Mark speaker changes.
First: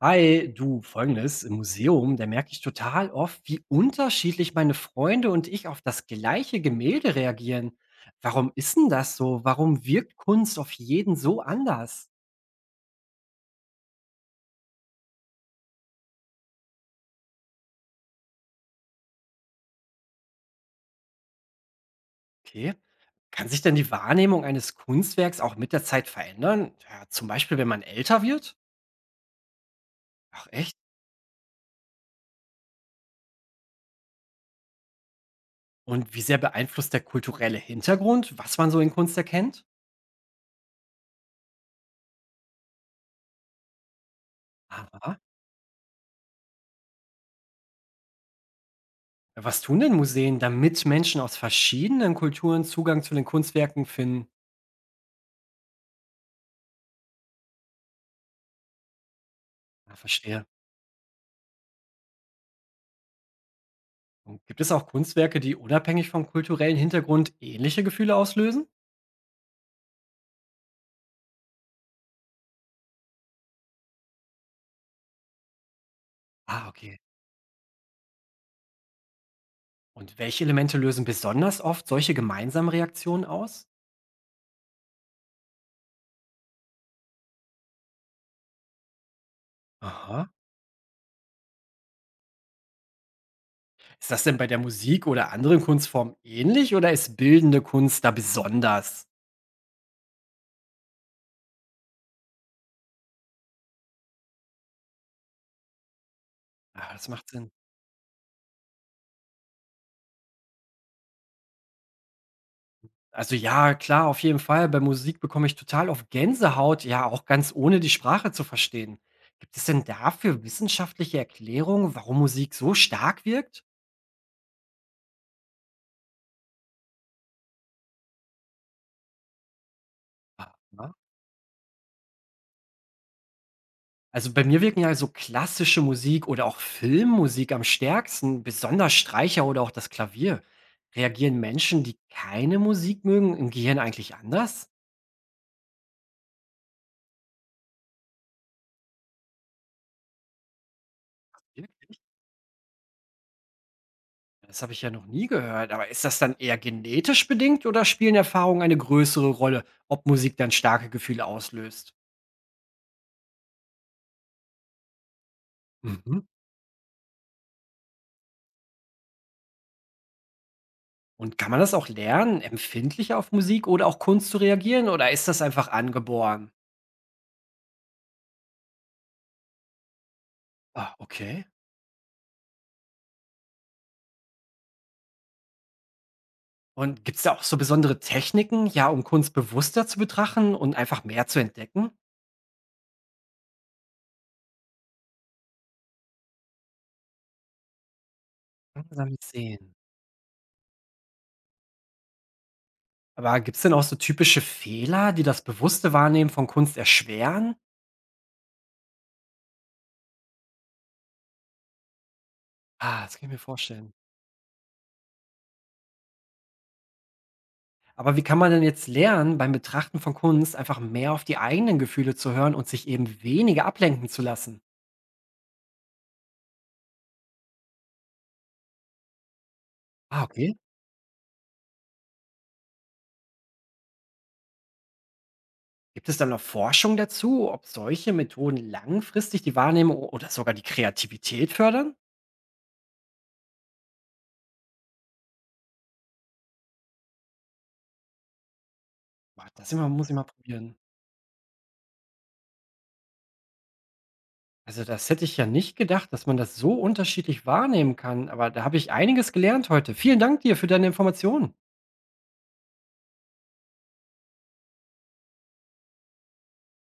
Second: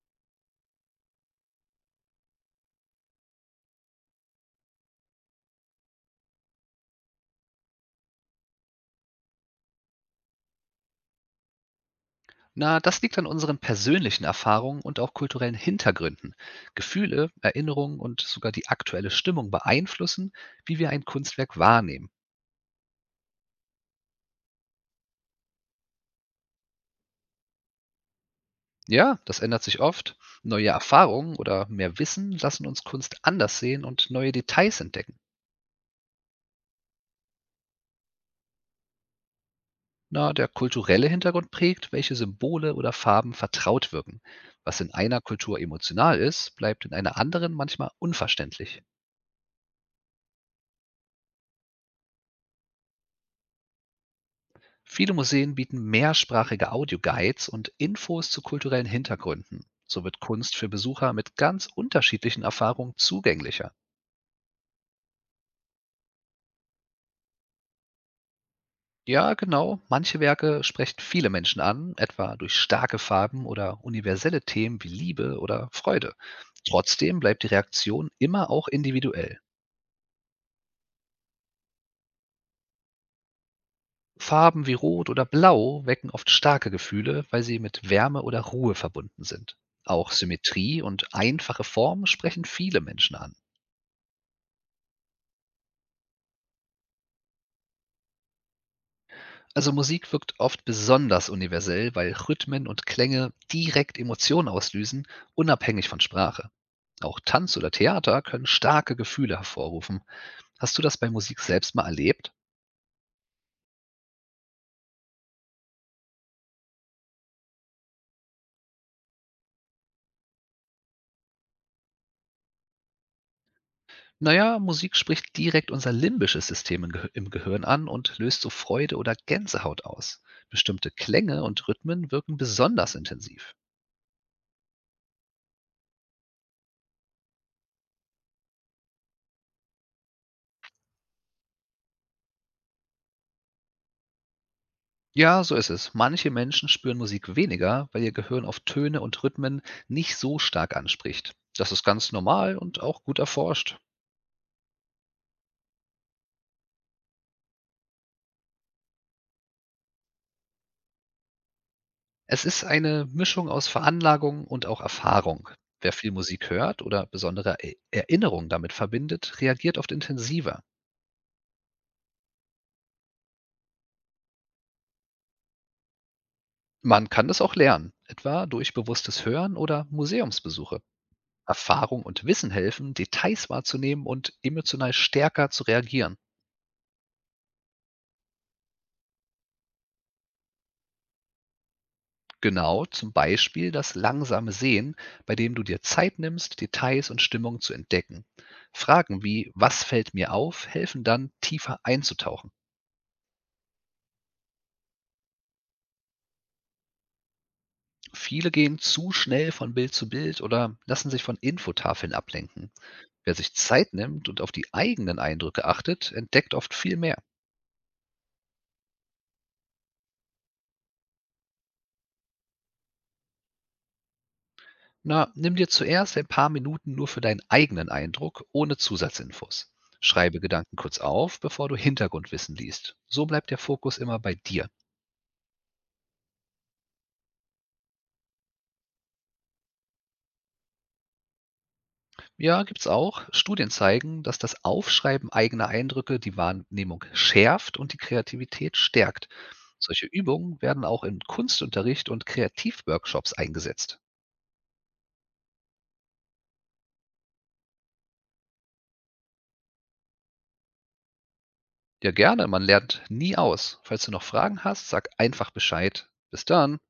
Speaker 1: Hi, du, folgendes, im Museum, da merke ich total oft, wie unterschiedlich meine Freunde und ich auf das gleiche Gemälde reagieren. Warum ist denn das so? Warum wirkt Kunst auf jeden so anders?
Speaker 2: Na, das liegt an unseren persönlichen Erfahrungen und auch kulturellen Hintergründen. Gefühle, Erinnerungen und sogar die aktuelle Stimmung beeinflussen, wie wir ein Kunstwerk wahrnehmen.
Speaker 1: Okay. Kann sich denn die Wahrnehmung eines Kunstwerks auch mit der Zeit verändern? Ja, zum Beispiel, wenn man älter wird?
Speaker 2: Ja, das ändert sich oft.
Speaker 1: Ach
Speaker 2: Neue
Speaker 1: echt?
Speaker 2: Erfahrungen oder mehr Wissen lassen uns Kunst anders sehen und neue Details entdecken.
Speaker 1: Und wie sehr beeinflusst der kulturelle Hintergrund, was man so in Kunst erkennt?
Speaker 2: Na, der kulturelle Hintergrund prägt, welche Symbole oder Farben vertraut wirken. Was in
Speaker 1: Aha.
Speaker 2: einer Kultur emotional ist, bleibt in einer anderen manchmal unverständlich.
Speaker 1: Ja, was tun denn Museen, damit Menschen aus verschiedenen Kulturen Zugang zu den Kunstwerken finden?
Speaker 2: Viele Museen bieten mehrsprachige Audioguides und Infos zu kulturellen Hintergründen.
Speaker 1: Ja,
Speaker 2: So wird
Speaker 1: verstehe.
Speaker 2: Kunst für Besucher mit ganz unterschiedlichen Erfahrungen zugänglicher.
Speaker 1: Und gibt es auch Kunstwerke, die unabhängig vom kulturellen Hintergrund ähnliche Gefühle auslösen?
Speaker 2: Ja, genau, manche Werke sprechen viele Menschen an, etwa durch starke Farben oder universelle Themen wie Liebe oder Freude.
Speaker 1: Ah, okay.
Speaker 2: Trotzdem bleibt die Reaktion immer auch individuell.
Speaker 1: Und welche Elemente lösen besonders oft solche gemeinsamen Reaktionen aus?
Speaker 2: Farben wie Rot oder Blau wecken oft starke Gefühle, weil sie mit Wärme oder Ruhe verbunden sind. Auch
Speaker 1: Aha.
Speaker 2: Symmetrie und einfache Formen sprechen viele Menschen an.
Speaker 1: Ist das denn bei der Musik oder anderen Kunstformen ähnlich oder ist bildende Kunst da besonders?
Speaker 2: Also Musik wirkt oft besonders universell, weil Rhythmen und Klänge direkt Emotionen auslösen, unabhängig von Sprache.
Speaker 1: Ah, das
Speaker 2: Auch
Speaker 1: macht Sinn.
Speaker 2: Tanz oder Theater können starke Gefühle hervorrufen. Hast du das bei Musik selbst mal erlebt?
Speaker 1: Also ja, klar, auf jeden Fall. Bei Musik bekomme ich total auf Gänsehaut, ja, auch ganz ohne die Sprache zu verstehen. Gibt es denn dafür wissenschaftliche Erklärungen, warum Musik so stark wirkt?
Speaker 2: Naja, Musik spricht direkt unser limbisches System im Gehirn an und löst so Freude oder Gänsehaut aus. Bestimmte
Speaker 1: Aha.
Speaker 2: Klänge und Rhythmen wirken besonders intensiv.
Speaker 1: Also bei mir wirken ja so klassische Musik oder auch Filmmusik am stärksten, besonders Streicher oder auch das Klavier. Reagieren Menschen, die keine Musik mögen, im Gehirn eigentlich anders?
Speaker 2: Ja, so ist es. Manche Menschen spüren Musik weniger, weil ihr Gehirn auf Töne und Rhythmen nicht so stark anspricht. Das ist
Speaker 1: Wirklich?
Speaker 2: ganz normal und auch gut erforscht.
Speaker 1: Das habe ich ja noch nie gehört. Aber ist das dann eher genetisch bedingt oder spielen Erfahrungen eine größere Rolle, ob Musik dann starke Gefühle auslöst?
Speaker 2: Es ist eine Mischung aus Veranlagung und auch Erfahrung. Wer viel
Speaker 1: Mhm.
Speaker 2: Musik hört oder besondere Erinnerungen damit verbindet, reagiert oft intensiver.
Speaker 1: Und kann man das auch lernen, empfindlicher auf Musik oder auch Kunst zu reagieren oder ist das einfach angeboren?
Speaker 2: Man kann das auch lernen, etwa durch bewusstes Hören oder Museumsbesuche.
Speaker 1: Ah, okay.
Speaker 2: Erfahrung und Wissen helfen, Details wahrzunehmen und emotional stärker zu reagieren.
Speaker 1: Und gibt es da auch so besondere Techniken, ja, um Kunst bewusster zu betrachten und einfach mehr zu entdecken?
Speaker 2: Genau, zum Beispiel das langsame Sehen, bei dem du dir Zeit nimmst, Details und Stimmung zu entdecken.
Speaker 1: Langsam
Speaker 2: Fragen wie
Speaker 1: sehen.
Speaker 2: „Was fällt mir auf?“ helfen dann, tiefer einzutauchen.
Speaker 1: Aber gibt es denn auch so typische Fehler, die das bewusste Wahrnehmen von Kunst erschweren?
Speaker 2: Viele gehen zu schnell von Bild zu Bild oder lassen sich von Infotafeln ablenken.
Speaker 1: Ah, das kann ich
Speaker 2: Wer
Speaker 1: mir
Speaker 2: sich Zeit
Speaker 1: vorstellen.
Speaker 2: nimmt und auf die eigenen Eindrücke achtet, entdeckt oft viel mehr.
Speaker 1: Aber wie kann man denn jetzt lernen, beim Betrachten von Kunst einfach mehr auf die eigenen Gefühle zu hören und sich eben weniger ablenken zu lassen?
Speaker 2: Na, nimm dir zuerst ein paar Minuten nur für deinen eigenen Eindruck ohne Zusatzinfos.
Speaker 1: Ah,
Speaker 2: Schreibe
Speaker 1: okay.
Speaker 2: Gedanken kurz auf, bevor du Hintergrundwissen liest. So bleibt der Fokus immer bei dir.
Speaker 1: Gibt es dann noch Forschung dazu, ob solche Methoden langfristig die Wahrnehmung oder sogar die Kreativität fördern?
Speaker 2: Ja, gibt's auch. Studien zeigen, dass das Aufschreiben eigener Eindrücke die Wahrnehmung schärft und die Kreativität stärkt.
Speaker 1: Boah, das immer,
Speaker 2: Solche
Speaker 1: muss ich mal
Speaker 2: Übungen
Speaker 1: probieren.
Speaker 2: werden auch in Kunstunterricht und Kreativworkshops eingesetzt.
Speaker 1: Also, das hätte ich ja nicht gedacht, dass man das so unterschiedlich wahrnehmen kann, aber da habe ich einiges gelernt heute. Vielen Dank dir für deine Informationen.
Speaker 2: Ja, gerne, man lernt nie aus. Falls du noch Fragen hast, sag einfach Bescheid. Bis dann.